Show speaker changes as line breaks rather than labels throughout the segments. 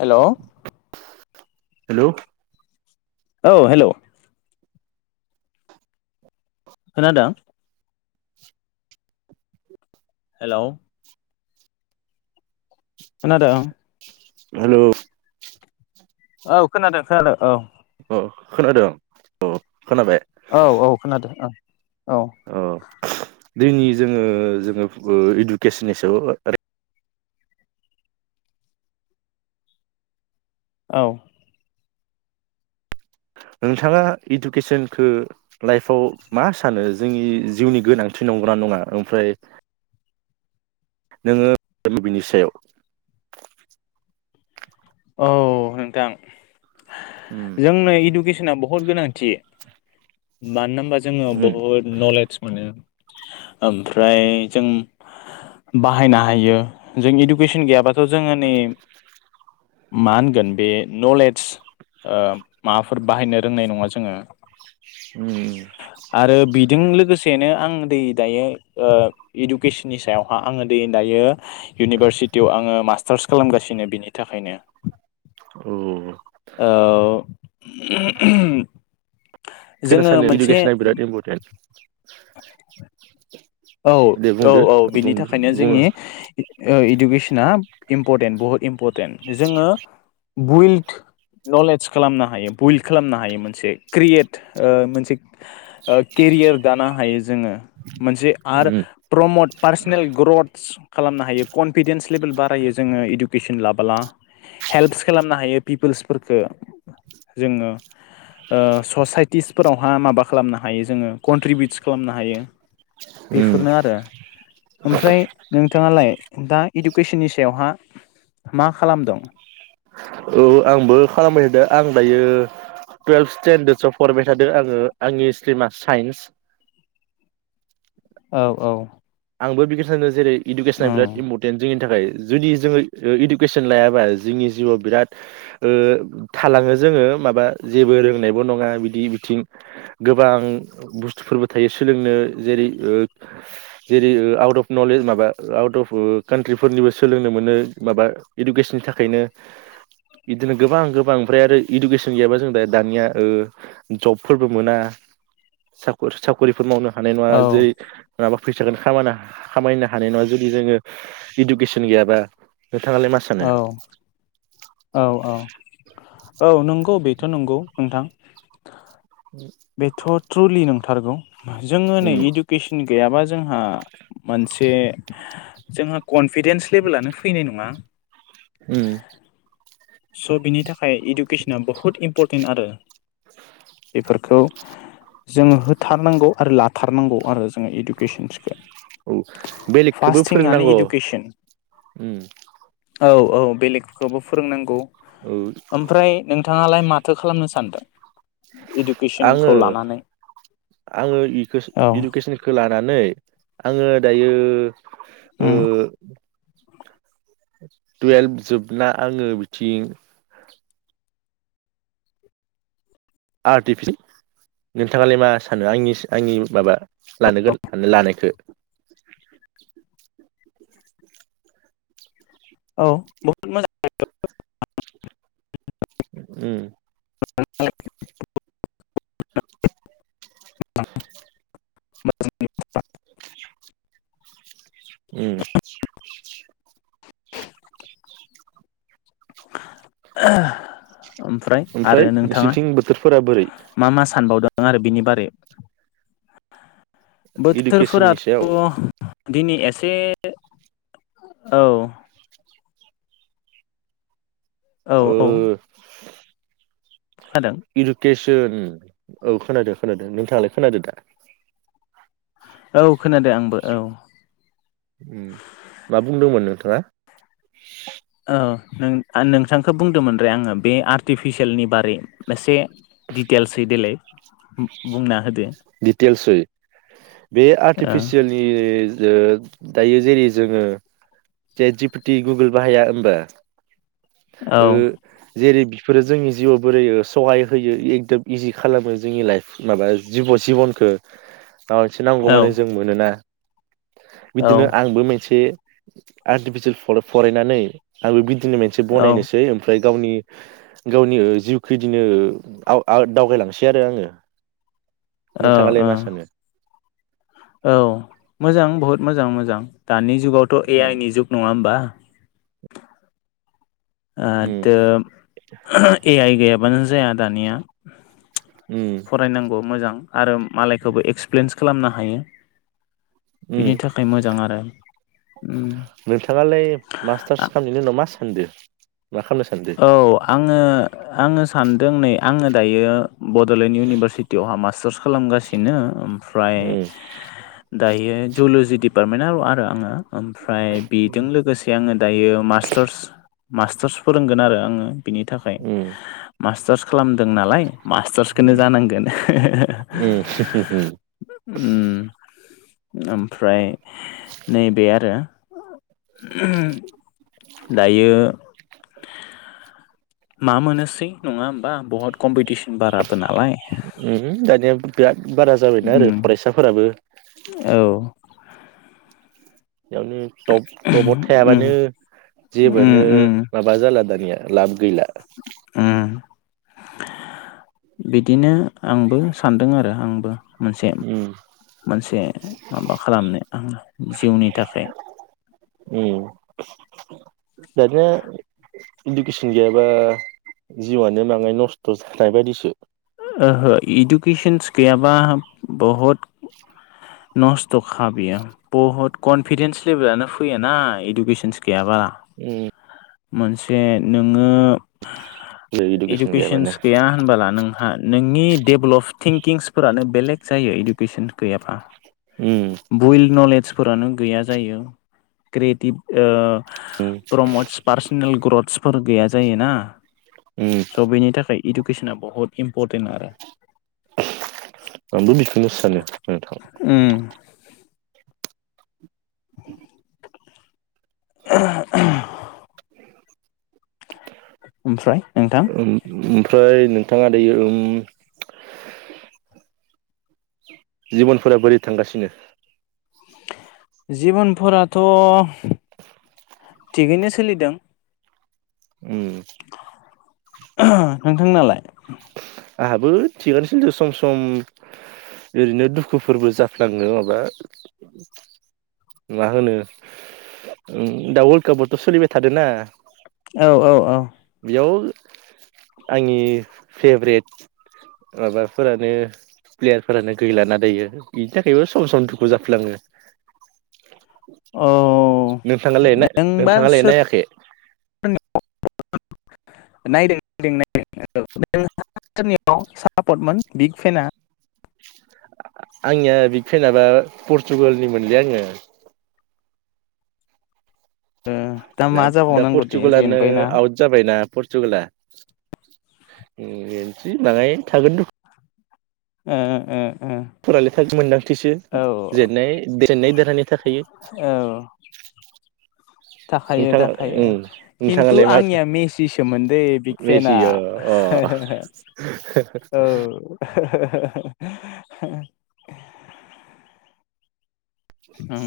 Hello
hello
औ hello खोनादों? Hello खोनादों?
हेल'
औ खोनादों खोनादों औ।
औ खोनादों औ खोनाबाय
औ औ खोनादों औ औ
अ दिनि जोङो जोङो इडुकेसननि सायाव
औ
नोंथाङा इडुकेसनखौ लाइफआव मा सानो जोंनि जिउनि गोनांथि नंगौना नङा ओमफ्राय नोङो बेैनि सायाव
औ नोंथां
उम
जोंनो इडुकेसना बहुद गोनांथि मानो होनबा जोङो
उम
बहुद नलेज मोनो ओमफ्राय जों बाहायनो हायो जों इडुकेसन गैयाबा थ' जोङो नै मा होनगोन बे नलेज माबाफोर बाहायनो रोंनाय नङा जोङो
[inaudible]
आरो बिजों लोगोसेनो आं दै दायो ओ इडुकेसननि सायावहा आङो दै दायो इउनिभारसिटियाव आङो मास्टार्स खालामगासिनो बिनि थाखायनो
औ
औ
खोनासानो इडुकेसना बिराद इम्परटेन्ट
औ
दे
औ
बुंदो
औ
बुं
बिनि थाखायनो
बुं
जोंनि इडुकेसना इम्परटेन्ट बहुद इम्परटेन्ट जोङो वइल्ड नलेज खालामनो हायो बइल्ड खालामनो हायो मोनसे क्रियेट मोनसे केरियार दानो हायो जोङो मोनसे आरो
उम
प्रमट पार्सनेल ग्रथ्स खालामनो हायो कनफिदेन्स लेभेल बारायो जोङो इडुकेसन लाबोला हेल्प्स खालामनो हायो पिपोल्सफोरफोरखौ जोङो ससाइटिसफोरावहा माबा खालामनो हायो जोङो कन्ट्रिबिउटस खालामनो हायो।
उम
बेफोरनो आरो। ओमफ्राय नोंथाङालाय दा इडुकेसननि सायावहा मा खालामदों?
औ आंबो खालामबाय थादो आं दायो टुवेल्भ स्टेेनडार्दसआव फरायबाय थादों आङो आंनि स्ट्रिमा साइन्स
औ औ
आंबो बेखिनो सानो जेरै इडुकेसना बिराद
ओम
इम्पर्टन जोंनि थाखाय जुदि जोङो इडुकेसन लायाबा जोंनि जिउआव बिराद थालाङो जोङो माबा जेबो रोंनायबो नङा बिदि बिथिं गोबां बुस्थुफोरबो थायो सोलोंनो जेरै जेरै आउट अफ नलेज माबा आउट अफ कान्ट्रिफोरनिबो सोलोंनो मोनो माबा इडुकेसननि थाखायनो इदिनो गोबां गोबां ओमफ्राय आरो इडुकेसन गैयाबा जों दा दानिया ओ जबफोरबो मोना साखर साखरिफोर मावनो हानाय नङा
औ
जै नङाबा फैसाखौनो खामायनो खामायनो हानाय नङा जुदि जोङो इडुकेसन गैयाबा नोंथाङालाय मा
औ
सानो
औ औ औ नंगौ बेथ' नंगौ नोंथां।
[unintelligible]
बेथ' ट्रुलि नोंथारगौ जोङो
उम
नै इडुकेसन गैयाबा जोंहा मोनसे जोंहा कनफिदेन्स लेभेलानो फैनाय नङा
उम
स' बिनि थाखाय इडुकेसना बुहुद इम्परटेन्ट आरो बेफोर खौ जोङो होथारनांगौ आरो लाथारनांगौ आरो जोङो इडुकेसनसखौ
औ बेलेगखौबो फोरोंनांगौ
इडुकेसन
उम
औ औ बेलेगखौबो फोरोंनांगौ
औ
ओमफ्राय नोंथाङालाय माथो खालामनो सानदो
आङो आङो इखोसो
औ
इडुकेसनखो खो लानानै आङो दायो ओ
उम
टुवेल्भ जोबना आङो बिथिं आर्टिफि नोंथाङालाय मा सानो आंनि आंनि माबा लानो गो लानायखौ
औ बहुत मोजां
उम [inaudible] [inaudible] उम
ओमफ्राय आरो नोंथाङा
नोंसोरनिथिं बोथोरफोरा बोरै
मा मा सानबावदों आरो बिनि बारै
इडुकेसननि
बोथोरफोराथ'
सायाव
दिनै एसे औ औ औ
[unintelligible]
खोनादों
इडुकेसन औ खोनादो खोनादो नोंथाङालाय खोनादो दा
औ खोनादो आंबो औ
उम मा बुंदोंमोन नोंथाङा
ओ नों आ नोंथांखौ बुंदोंमोन रे आङो बे आर्टिफिसियेलनि बारै मोनसे दिटेल्सै देलाय बुंना होद
दिटेल्सहै बे
औ
आर्टिफिसियेल दायो जेरै जोङो चेट जि पि टि गुगोल बाहाया होमबा
औ
जेरै बिफोरो जोंनि जिउआव बोरै सहाय होयो एकदम इजि खालामो जोंनि लाइफ माबा जिब' जिबनखो माबा मोनसे
औ
नांगौबानो जों मोनोना बिदिनो
औ
आंबो मोनसे आर्टिफिसियेल फरायनानै आंबो बिदिनो मोनसे से
औ
बनायनोसै ओमफ्राय गावनि गावनि जिउखौ इदिनो आव‌ आव दावगायलांसै आरो आङो नोंथाङालाय
औ
मा सानो
औ मोजां बहुद मोजां मोजां दानि जुगावथ' ए
उम
आइ नि जुग नङा होमबा ओ
उम
द ए आइ गैयाबानो जाया दानिया
उम
फरायनांगौ मोजां आरो मालायखौबो एक्सपिरिेन्स खालामनो हायो
उम
बेनि थाखाय थाखाय मोजां आरो ओम
नोंथाङालाय मास्टार्स खालामनायनि उनाव मा सानदों मा खालामनो सानदों
औ आङो आङो सानदों नै आङो दायो बड'लेण्ड इउनिभारसिटियावहा मास्टार्स खालामगासिनो ओमफ्राय
उम
दायो जल'जि डपार्टमेन्टआ आरो आङो ओमफ्राय बेजों लोगोसे आङो दायो मास्टारस मास्टारस फोरोंगोन आरो आङो बिनि थाखाय
उम
मास्टार्स खालामदों नालाय मास्टार्सखौनो जानांगोन
उम उम
ओम ओमफ्राय नैबे आरो दायो मा मोनोसै नङा होमबा बहुत कम्पिटिसन बाराबो नालाय
दानिया बिराद बारा जाबायना
उम
आरो फरायसाफोराबो
औ
बेयावनो बद
उम
थायाबानो
उम
जेबोनो
उम
माबा जाला दानिया लाब गैला
उम बिदिनो आंबो सानदों आरो आंबो मोनसे
उम
मोनसे माबा खालामनो आं जिउनि थाखाय
उ ददि इडुकेसन गैयाबा जिउआनो बाङाय नस्थ' जानाय बायदिसो
ओहो इडुकेसनस गैयाबा बहुद नस्थ' खाबैयो बहुत कनफिदेन्स लेभेलानो फैयाना इडुकेसनस गैयाबा
उम
मोनसे नोङो
इडुकेसन गैयाबानो
इडुकेसन्स गैया होनबोला नों नोंनि डेभलप
उम
बइल्ड नलेजफोरानो गैया जायो क्रियेटिभ
उम
प्रमदस पार्सनेल ग्रथसफोर गैया जायोना
उम
स' इडुकेसनाआ बहुत इमपर्टेनआ
आंबो बेखौनो सानो नोंथां
ओम [unintelligible] ओमफ्राय नोंथां
ओम ओमफ्राय नोंथाङा दायो जिबनफोरा बोरै थांगासिनो
जिबनफोराथ' - थिगैनो सोलिदों
उम
नोंथां नालाय
आंहाबो थिगानोसैदो सम सम ओरैनो दुखुफोरबो जाफ्लाङो माबा मा होनो दा वर्ल्ड कापआवथ' सोलिबाय थादों ना
औ औ औ
बेयाव आंनि फेभरेट माबाफोरानो प्लेयारफोरानो गै लाना दायो बिनि थाखायबो सम सम दुखु जाफुलाङो
औ
नोंथाङा ल
नोंबा
नोंथाङा लाय
सोर
नायाखै
नायदों दों नायदों औ नोंनियाव सापर्टमोन बिग फनाआ
आंनिया बिक फेनाबा पर्तुगालनिमोनलै आङो
ओ
दा परटूगालाआनो आवट जाबायना परतुगालास बाङाय थागोन र'
ओ ओ ओ
[unintelligible] थाखाय मोनदांथिसो जेननाय जेननाय देरहानाय थाखायो
[inaudible] थाखायो
नोंथाङा
थाखायो
उम
खिन्थु
नोंथाङालाय मा
आंनिया मेसिसोमोन दे औ
[unintelligible]
[unintelligible]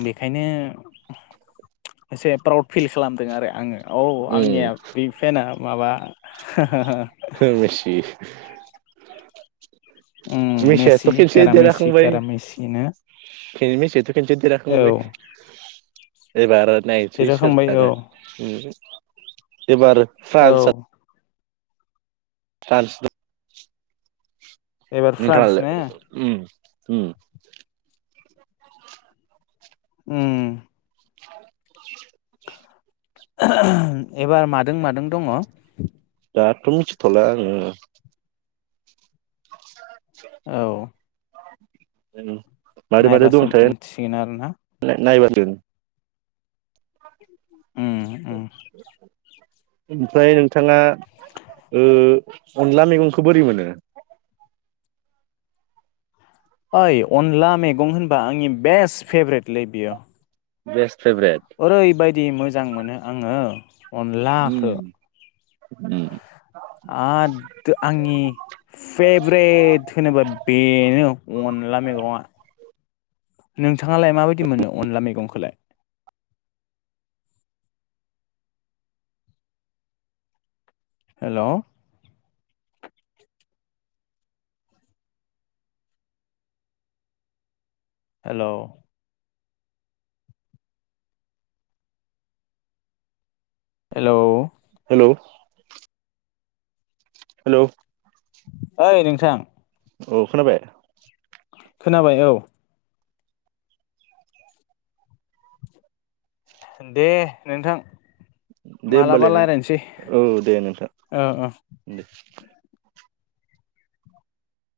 बेखायनो एसे प्राउद फिल खालामदों आरो आङो औ
उम
आंनिया बिग फेनआ माबा
मेसि
ओम
मेसियाथ'
मेसि कारामेसि कारामेसिनो
केरिमेसियाथ' खनसे देरहाखांबाय एबार नायसै सोर
देरहाखांबाय औ
थाङो एबार
औ
फ्रान्स फ्रान्स दं
एबार फ्रान्स
नोंथांआलाय
ने
उम उम
उम
[unintelligible]
एबार मादों मादों दङ?
दाथ' मिथिथ'ला आङो [unintelligible]
औ
मारै मारै
नायबासो
दंयोथाय
मिथिसिगोन आरोना
नायबासो
उम उम
ओमफ्राय नोंथाङा अनला ओ मैगंखौ बोरै मोनो?
ओइ अनला मैगं होनबा आंनि बेस्ट फेभरेटलै बेयो।
बेस फेबरेट
ओरैबायदि मोजां मोनो आङो।
उम
अनलाखो
उम
आड आंनि फेभ्रेट होनोबा बेनो अनला मैगङा।
[inaudible]
नोंथाङालाय माबायदि मोनो अनला मैगंखौलाय? हेल' हेल' हेलौ
हेल' हेलौ
ओइ नोंथां
औ खोनाबाय
खोनाबाय औ दे नोंथां।
दे
मालाबा
होमबालाय नों
रायज्लायनोसै
औ दे नोंथां
ओ ओ
दे।